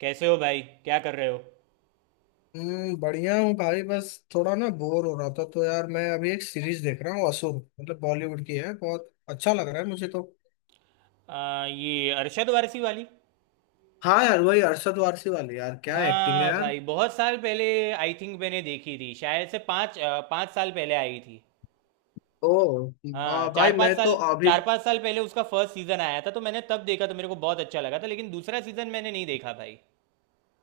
कैसे हो भाई? क्या कर रहे हो? बढ़िया हूँ भाई। बस थोड़ा ना बोर हो रहा था तो यार, मैं अभी एक सीरीज देख रहा हूँ असुर। मतलब बॉलीवुड की है, बहुत अच्छा लग रहा है मुझे तो। ये अरशद वारसी वाली? हाँ यार, वही अरशद वारसी वाली। यार क्या एक्टिंग है हाँ यार। भाई, बहुत साल पहले। आई थिंक मैंने देखी थी, शायद से पाँच साल पहले आई थी। ओ। हाँ, हाँ चार भाई, पाँच मैं तो साल अभी। 4-5 साल पहले उसका फर्स्ट सीजन आया था, तो मैंने तब देखा तो मेरे को बहुत अच्छा लगा था। लेकिन दूसरा सीजन मैंने नहीं देखा भाई।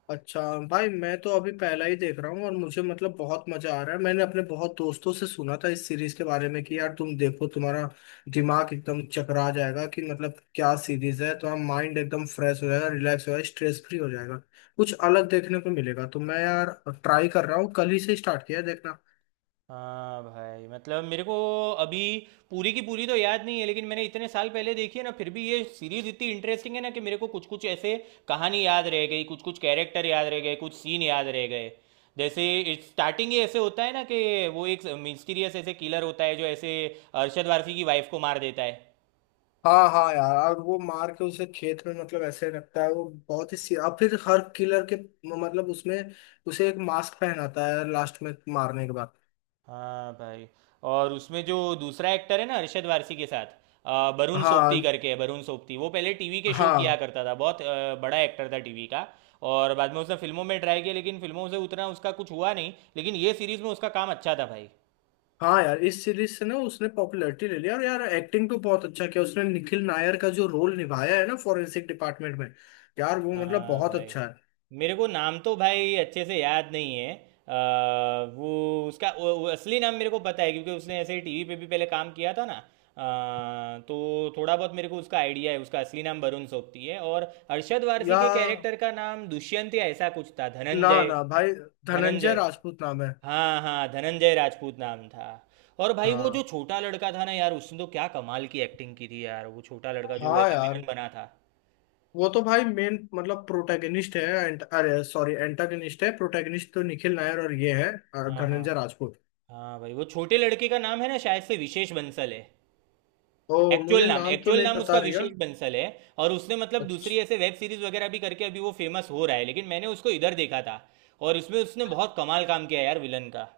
अच्छा। भाई मैं तो अभी पहला ही देख रहा हूँ और मुझे मतलब बहुत मजा आ रहा है। मैंने अपने बहुत दोस्तों से सुना था इस सीरीज के बारे में कि यार तुम देखो, तुम्हारा दिमाग एकदम चकरा जाएगा कि मतलब क्या सीरीज है। तो हम माइंड एकदम फ्रेश हो जाएगा, रिलैक्स हो जाएगा, स्ट्रेस फ्री हो जाएगा, कुछ अलग देखने को मिलेगा। तो मैं यार ट्राई कर रहा हूँ, कल ही से स्टार्ट किया है देखना। हाँ भाई, मतलब मेरे को अभी पूरी की पूरी तो याद नहीं है, लेकिन मैंने इतने साल पहले देखी है ना, फिर भी ये सीरीज इतनी इंटरेस्टिंग है ना कि मेरे को कुछ कुछ ऐसे कहानी याद रह गई, कुछ कुछ कैरेक्टर याद रह गए, कुछ सीन याद रह गए। जैसे स्टार्टिंग ही ऐसे होता है ना कि वो एक मिस्टीरियस ऐसे किलर होता है जो ऐसे अरशद वारसी की वाइफ को मार देता है। हाँ हाँ यार, और वो मार के उसे खेत में मतलब ऐसे रखता है। वो बहुत ही और फिर हर किलर के मतलब उसमें उसे एक मास्क पहनाता है लास्ट में मारने के बाद। हाँ भाई। और उसमें जो दूसरा एक्टर है ना अरशद वारसी के साथ, वरुण हाँ सोबती करके है। वरुण सोबती वो पहले टीवी के शो किया हाँ। करता था, बहुत बड़ा एक्टर था टीवी का। और बाद में उसने फिल्मों में ट्राई किया, लेकिन फिल्मों से उतना उसका कुछ हुआ नहीं, लेकिन ये सीरीज में उसका काम अच्छा था भाई। हाँ यार, इस सीरीज से ना उसने पॉपुलैरिटी ले लिया। और यार एक्टिंग तो बहुत अच्छा किया उसने, निखिल नायर का जो रोल निभाया है ना फॉरेंसिक डिपार्टमेंट में, यार वो मतलब हाँ बहुत भाई, अच्छा है। मेरे को नाम तो भाई अच्छे से याद नहीं है। अ, वो उसका वो असली नाम मेरे को पता है, क्योंकि उसने ऐसे ही टीवी पे भी पहले काम किया था ना। तो थोड़ा बहुत मेरे को उसका आइडिया है। उसका असली नाम वरुण सोबती है। और अरशद वारसी या के कैरेक्टर का नाम दुष्यंत या ऐसा कुछ था, ना धनंजय। ना भाई, धनंजय धनंजय, राजपूत नाम है। हाँ हाँ, धनंजय राजपूत नाम था। और भाई वो जो हाँ छोटा लड़का था ना यार, उसने तो क्या कमाल की एक्टिंग की थी यार। वो छोटा लड़का जो हाँ ऐसे यार, विलन बना था। वो तो भाई मेन मतलब प्रोटैगनिस्ट है। अरे सॉरी एंटागनिस्ट है। प्रोटैगनिस्ट तो निखिल नायर और ये है हाँ हाँ। धनंजय राजपूत। हाँ भाई, वो छोटे लड़के का नाम है ना, शायद से विशेष बंसल है। ओ, एक्चुअल मुझे नाम नाम तो एक्चुअल नहीं नाम पता उसका रिया। विशेष बंसल है। और उसने मतलब दूसरी अच्छा। ऐसे वेब सीरीज वगैरह भी करके अभी वो फेमस हो रहा है, लेकिन मैंने उसको इधर देखा था। और उसमें उसने बहुत कमाल काम किया यार, विलन का।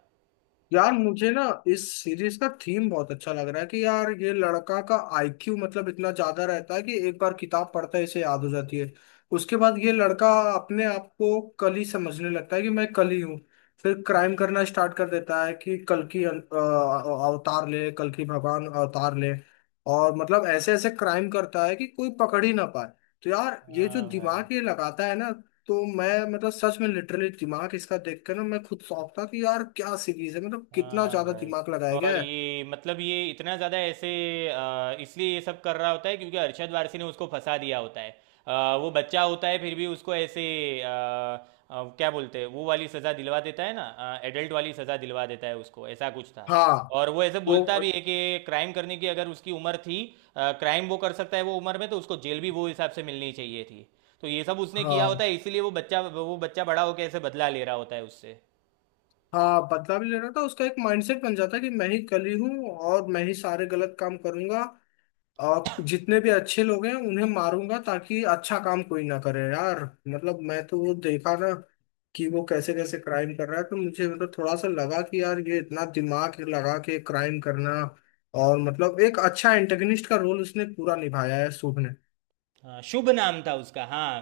यार मुझे ना इस सीरीज का थीम बहुत अच्छा लग रहा है कि यार ये लड़का का IQ मतलब इतना ज्यादा रहता है कि एक बार किताब पढ़ता है, इसे याद हो जाती है। उसके बाद ये लड़का अपने आप को कली समझने लगता है कि मैं कली हूँ। फिर क्राइम करना स्टार्ट कर देता है कि कल की अवतार ले, कल की भगवान अवतार ले। और मतलब ऐसे ऐसे क्राइम करता है कि कोई पकड़ ही ना पाए। तो यार ये जो हाँ भाई। दिमाग ये लगाता है ना, तो मैं मतलब सच में लिटरली दिमाग इसका देख कर ना मैं खुद शौक था कि यार क्या सीरीज है, मतलब कितना हाँ ज्यादा भाई। दिमाग लगाया और गया है। ये मतलब ये इतना ज़्यादा ऐसे इसलिए ये सब कर रहा होता है, क्योंकि अरशद वारसी ने उसको फंसा दिया होता है। वो बच्चा होता है, फिर भी उसको ऐसे आ, आ, क्या बोलते हैं वो वाली सज़ा दिलवा देता है ना, एडल्ट वाली सज़ा दिलवा देता है उसको, ऐसा कुछ था। हाँ। और वो ऐसे बोलता वो भी है कि क्राइम करने की अगर उसकी उम्र थी, क्राइम वो कर सकता है वो उम्र में, तो उसको जेल भी वो हिसाब से मिलनी चाहिए थी। तो ये सब उसने किया होता हाँ है, इसीलिए वो बच्चा बड़ा होकर ऐसे बदला ले रहा होता है उससे। हाँ, बदला भी ले रहा था। उसका एक माइंडसेट बन जाता है कि मैं ही कली हूँ और मैं ही सारे गलत काम करूंगा। आप जितने भी अच्छे लोग हैं उन्हें मारूंगा ताकि अच्छा काम कोई ना करे यार। मतलब मैं तो वो देखा ना कि वो कैसे कैसे क्राइम कर रहा है। तो मुझे मतलब थोड़ा सा लगा कि यार ये इतना दिमाग लगा के क्राइम करना। और मतलब एक अच्छा एंटेगनिस्ट का रोल उसने पूरा निभाया है शुभ ने। हाँ, शुभ नाम था उसका। हाँ,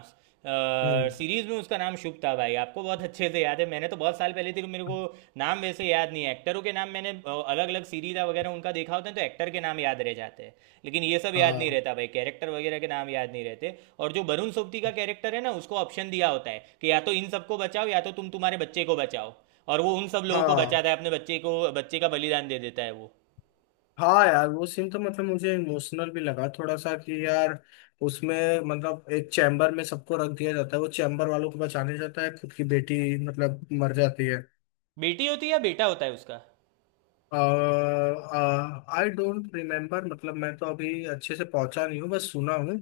हम्म। सीरीज में उसका नाम शुभ था भाई। आपको बहुत अच्छे से याद है। मैंने तो बहुत साल पहले थी तो मेरे को नाम वैसे याद नहीं है। एक्टरों के नाम मैंने अलग अलग सीरीज वगैरह उनका देखा होता है तो एक्टर के नाम याद रह जाते हैं, लेकिन ये सब याद नहीं हाँ रहता भाई, कैरेक्टर वगैरह के नाम याद नहीं रहते। और जो वरुण सोबती का कैरेक्टर है ना, उसको ऑप्शन दिया होता है कि या तो इन सबको बचाओ, या तो तुम तुम्हारे बच्चे को बचाओ। और वो उन सब लोगों को हाँ बचाता है, अपने बच्चे को, बच्चे का बलिदान दे देता है वो। हाँ यार, वो सीन तो मतलब मुझे इमोशनल भी लगा थोड़ा सा कि यार उसमें मतलब एक चैम्बर में सबको रख दिया जाता है, वो चैम्बर वालों को बचाने जाता है, खुद की बेटी मतलब मर जाती है। बेटी होती है या बेटा होता है उसका? I don't remember. मतलब मैं तो अभी अच्छे से पहुंचा नहीं हूँ, बस सुना हूँ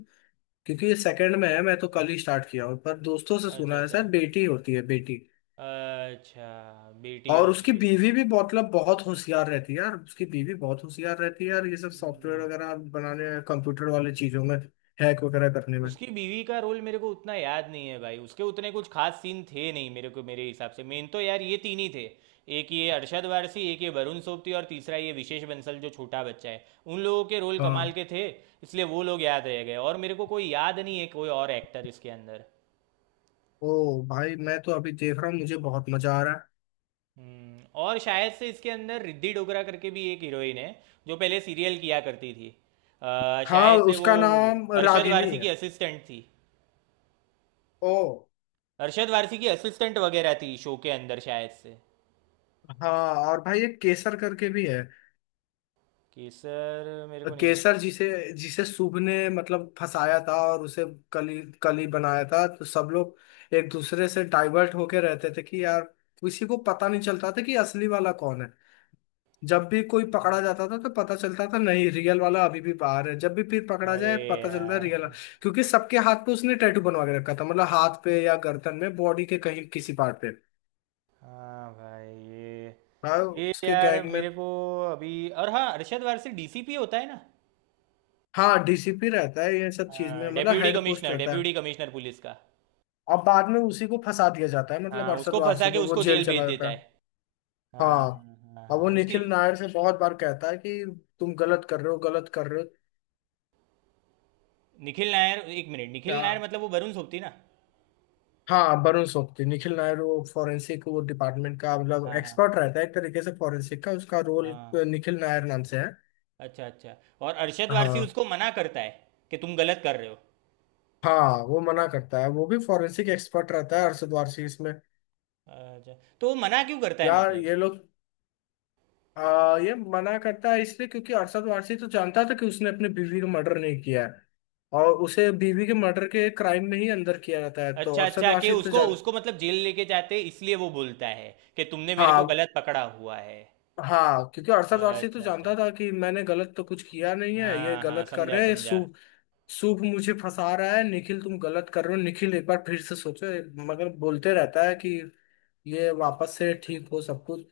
क्योंकि ये सेकंड में है, मैं तो कल ही स्टार्ट किया हूँ। पर दोस्तों से अच्छा सुना है अच्छा। सर, बेटी होती है बेटी। अच्छा, बेटी और उसकी होती है। बीवी भी मतलब बहुत होशियार रहती है यार। उसकी बीवी बहुत होशियार रहती है यार, ये सब सॉफ्टवेयर हम्म, वगैरह बनाने, कंप्यूटर वाले चीजों में, हैक वगैरह करने में। उसकी बीवी का रोल मेरे को उतना याद नहीं है भाई, उसके उतने कुछ खास सीन थे नहीं। मेरे को, मेरे हिसाब से मेन तो यार ये तीन ही थे। एक ये अरशद वारसी, एक ये वरुण सोबती, और तीसरा ये विशेष बंसल जो छोटा बच्चा है। उन लोगों के रोल कमाल हाँ। के थे, इसलिए वो लोग याद रह गए। और मेरे को कोई याद नहीं है, कोई और एक्टर इसके अंदर। ओ भाई मैं तो अभी देख रहा हूँ, मुझे बहुत मजा आ रहा है। और शायद से इसके अंदर रिद्धि डोगरा करके भी एक हीरोइन है, जो पहले सीरियल किया करती थी। हाँ, शायद से वो उसका नाम अरशद रागिनी वारसी की है। असिस्टेंट थी। ओ। अरशद वारसी की असिस्टेंट वगैरह थी शो के अंदर शायद से। हाँ, और भाई एक केसर करके भी है। कि सर, मेरे को नहीं मालूम। केसर जिसे जिसे शुभ ने मतलब फंसाया था, और उसे कली कली बनाया था। तो सब लोग एक दूसरे से डाइवर्ट होके रहते थे कि यार किसी को पता नहीं चलता था कि असली वाला कौन है। जब भी कोई पकड़ा जाता था तो पता चलता था, नहीं रियल वाला अभी भी बाहर है। जब भी फिर पकड़ा अरे जाए, पता चलता है यार। रियल। क्योंकि सबके हाथ पे उसने टैटू बनवा के रखा था, मतलब हाथ पे या गर्दन में, बॉडी के कहीं किसी पार्ट पे। हाँ भाई, ये हाँ, ये उसके यार गैंग में। मेरे को अभी। और हाँ, अरशद वारसी डीसीपी होता है ना। हाँ, DCP रहता है ये सब चीज में, हाँ, मतलब डेप्यूटी हेड पोस्ट कमिश्नर, रहता है। डेप्यूटी कमिश्नर पुलिस का। अब बाद में उसी को फंसा दिया जाता है, मतलब हाँ, अरशद उसको फंसा वारसी के को। वो उसको जेल जेल चला भेज देता जाता है। है। हाँ हाँ। हाँ अब वो हाँ, उसकी। निखिल नायर से बहुत बार कहता है कि तुम गलत कर रहे हो, गलत कर रहे निखिल नायर, एक मिनट, निखिल हो। नायर मतलब वो वरुण सोबती ना। हाँ, वरुण सोबती निखिल नायर वो फॉरेंसिक, वो डिपार्टमेंट का मतलब हाँ हाँ। एक्सपर्ट रहता है, एक तरीके से फॉरेंसिक का उसका रोल। हाँ। निखिल नायर नाम से है। अच्छा अच्छा। और अरशद वारसी हाँ उसको मना करता है कि तुम गलत कर रहे हो। हाँ, वो मना करता है। वो भी फॉरेंसिक एक्सपर्ट रहता है अरशद वारसी इसमें। अच्छा, तो वो मना क्यों करता है यार मतलब? ये लोग ये मना करता है इसलिए क्योंकि अरशद वारसी तो जानता था कि उसने अपनी बीवी का मर्डर नहीं किया है। और उसे बीवी के मर्डर के क्राइम में ही अंदर किया जाता है, तो अच्छा अरशद अच्छा, कि वारसी तो उसको, जान उसको मतलब जेल लेके जाते, इसलिए वो बोलता है कि तुमने मेरे को हाँ गलत पकड़ा हुआ है। हाँ, क्योंकि अरशद वारसी तो अच्छा जानता अच्छा, था कि मैंने गलत तो कुछ किया नहीं है, ये हाँ हाँ, गलत कर समझा रहे हैं। ये सू समझा। सूप मुझे फंसा रहा है। निखिल तुम गलत कर रहे हो, निखिल एक बार फिर से सोचो। मगर बोलते रहता है कि ये वापस से ठीक हो सब कुछ।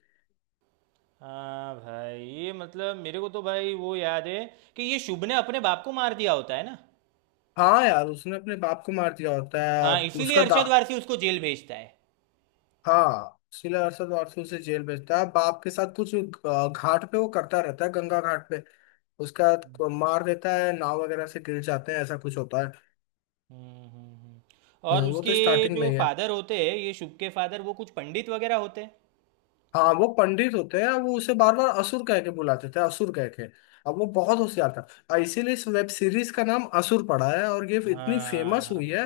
हाँ भाई, ये मतलब मेरे को तो भाई वो याद है कि ये शुभ ने अपने बाप को मार दिया होता है ना। हाँ यार, उसने अपने बाप को मार दिया होता हाँ, है। इसीलिए उसका दा अरशद वारसी उसको जेल भेजता है। हाँ सिला अरशद वारसी उसे जेल भेजता है। बाप के साथ कुछ घाट पे वो करता रहता है, गंगा घाट पे हम्म। उसका। मार देता है, नाव वगैरह से गिर जाते हैं, ऐसा कुछ होता है। हम्म, हम्म। और वो उसके तो स्टार्टिंग में जो ही है। फादर होते हैं, ये शुभ के फादर वो कुछ पंडित वगैरह होते हैं। हाँ, वो पंडित होते हैं। वो उसे बार बार असुर कह के बुलाते थे, असुर कह के। अब वो बहुत होशियार था, और इसीलिए इस वेब सीरीज का नाम असुर पड़ा है, और ये इतनी हाँ फेमस हाँ। हुई है।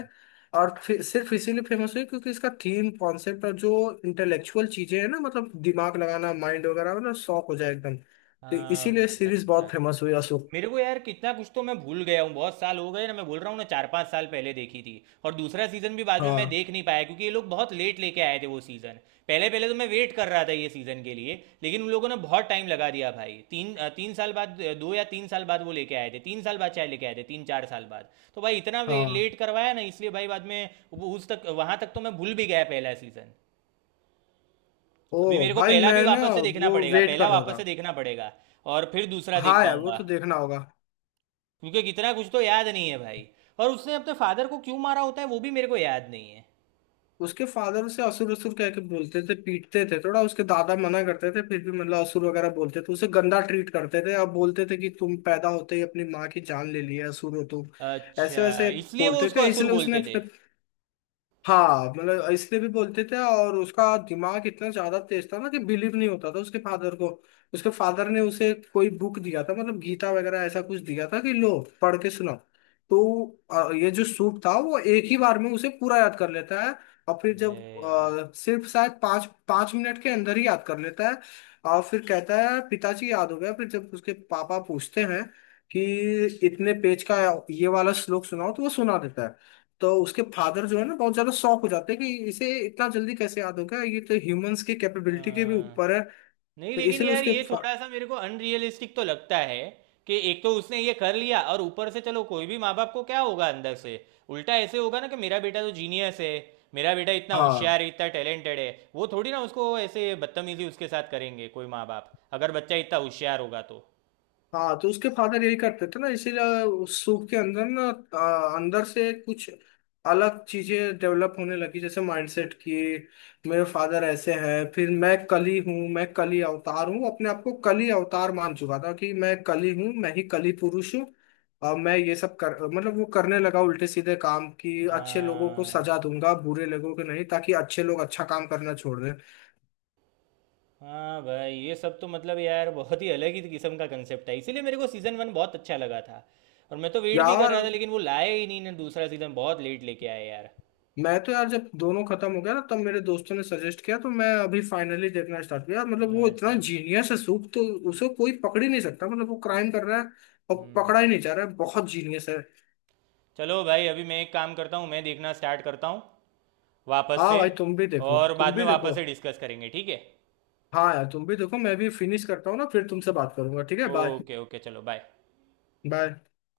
और सिर्फ इसीलिए फेमस हुई क्योंकि इसका थीम कॉन्सेप्ट और जो इंटेलेक्चुअल चीजें हैं ना मतलब दिमाग लगाना, माइंड वगैरह हो ना शौक हो जाए एकदम, तो हाँ इसीलिए भाई सीरीज बहुत यार, फेमस हुई असुर। मेरे को यार कितना कुछ तो मैं भूल गया हूँ। बहुत साल हो गए ना, मैं बोल रहा हूँ ना, 4-5 साल पहले देखी थी। और दूसरा सीजन भी बाद में मैं हाँ देख नहीं पाया, क्योंकि ये लोग बहुत लेट लेके आए थे वो सीजन। पहले पहले तो मैं वेट कर रहा था ये सीजन के लिए। लेकिन उन लोगों ने बहुत टाइम लगा दिया भाई, तीन साल बाद, 2 या 3 साल बाद वो लेके आए थे, 3 साल बाद शायद लेके आए थे, 3-4 साल बाद। तो भाई इतना हाँ। लेट करवाया ना, इसलिए भाई बाद में वो उस तक, वहां तक तो मैं भूल भी गया पहला सीजन। ओ अभी मेरे को भाई, पहला मैं भी ना वापस से देखना वो पड़ेगा, वेट पहला कर रहा वापस था। से देखना पड़ेगा। और फिर दूसरा देख हाँ यार, वो पाऊंगा, तो देखना होगा। क्योंकि कितना कुछ तो याद नहीं है भाई। और उसने अपने फादर को क्यों मारा होता है वो भी मेरे को याद नहीं है। उसके फादर उसे असुर असुर कह के बोलते थे, पीटते थे थोड़ा। उसके दादा मना करते थे फिर भी मतलब असुर वगैरह बोलते थे, उसे गंदा ट्रीट करते थे। अब बोलते थे कि तुम पैदा होते ही अपनी माँ की जान ले लिए, असुर हो तुम ऐसे अच्छा, वैसे इसलिए वो बोलते उसको थे। असुर इसलिए उसने बोलते थे। अपने। हाँ मतलब इसलिए भी बोलते थे, और उसका दिमाग इतना ज्यादा तेज था ना कि बिलीव नहीं होता था उसके फादर को। उसके फादर ने उसे कोई बुक दिया था मतलब गीता वगैरह, ऐसा कुछ दिया था कि लो पढ़ के सुनाओ। तो ये जो सूप था वो एक ही बार में उसे पूरा याद कर लेता है। और फिर अरे जब यार। सिर्फ शायद पाँच पाँच मिनट के अंदर ही याद कर लेता है। और फिर कहता है पिताजी याद हो गया। फिर जब उसके पापा पूछते हैं कि इतने पेज का ये वाला श्लोक सुनाओ, तो वो सुना देता है। तो उसके फादर जो है ना बहुत ज्यादा शॉक हो जाते हैं कि इसे इतना जल्दी कैसे याद होगा, ये तो ह्यूमंस की कैपेबिलिटी के भी अ, ऊपर है। तो नहीं, लेकिन इसलिए यार उसके ये थोड़ा सा मेरे को अनरियलिस्टिक तो लगता है कि एक तो उसने ये कर लिया, और ऊपर से चलो कोई भी माँ बाप को क्या होगा अंदर से? उल्टा ऐसे होगा ना कि मेरा बेटा तो जीनियस है, मेरा बेटा इतना होशियार हाँ है, इतना टैलेंटेड है। वो थोड़ी ना उसको ऐसे बदतमीजी उसके साथ करेंगे कोई माँ बाप, अगर बच्चा इतना होशियार होगा तो। हाँ, तो उसके फादर यही करते थे ना, इसीलिए उस सूप के अंदर ना अंदर से कुछ अलग चीजें डेवलप होने लगी। जैसे माइंडसेट की, मेरे फादर ऐसे हैं, फिर मैं कली हूँ, मैं कली अवतार हूँ। अपने आप को कली अवतार मान चुका था कि मैं कली हूँ, मैं ही कली पुरुष हूँ। और मैं ये सब कर मतलब वो करने लगा उल्टे सीधे काम कि अच्छे लोगों को सजा हाँ दूंगा, बुरे लोगों को नहीं, ताकि अच्छे लोग अच्छा काम करना छोड़ दें। हाँ भाई, ये सब तो मतलब यार बहुत ही अलग ही किस्म का कंसेप्ट है, इसीलिए मेरे को सीज़न 1 बहुत अच्छा लगा था। और मैं तो वेट भी कर यार रहा था, लेकिन वो लाए ही नहीं ना दूसरा सीज़न, बहुत लेट लेके आए यार। मैं तो यार, जब दोनों खत्म हो गया ना तब मेरे दोस्तों ने सजेस्ट किया, तो मैं अभी फाइनली देखना स्टार्ट किया। मतलब वो इतना अच्छा। जीनियस है सूप तो, उसे कोई पकड़ ही नहीं सकता। मतलब वो क्राइम कर रहा है और हम्म पकड़ा ही नहीं जा रहा है, बहुत जीनियस है। चलो भाई, अभी मैं एक काम करता हूँ, मैं देखना स्टार्ट करता हूँ वापस हाँ से। भाई, तुम भी देखो और तुम बाद में भी देखो। वापस से डिस्कस करेंगे, ठीक है? हाँ यार, तुम भी देखो। मैं भी फिनिश करता हूँ ना, फिर तुमसे बात करूंगा। ठीक है, बाय। ओके ओके, चलो बाय। बाय।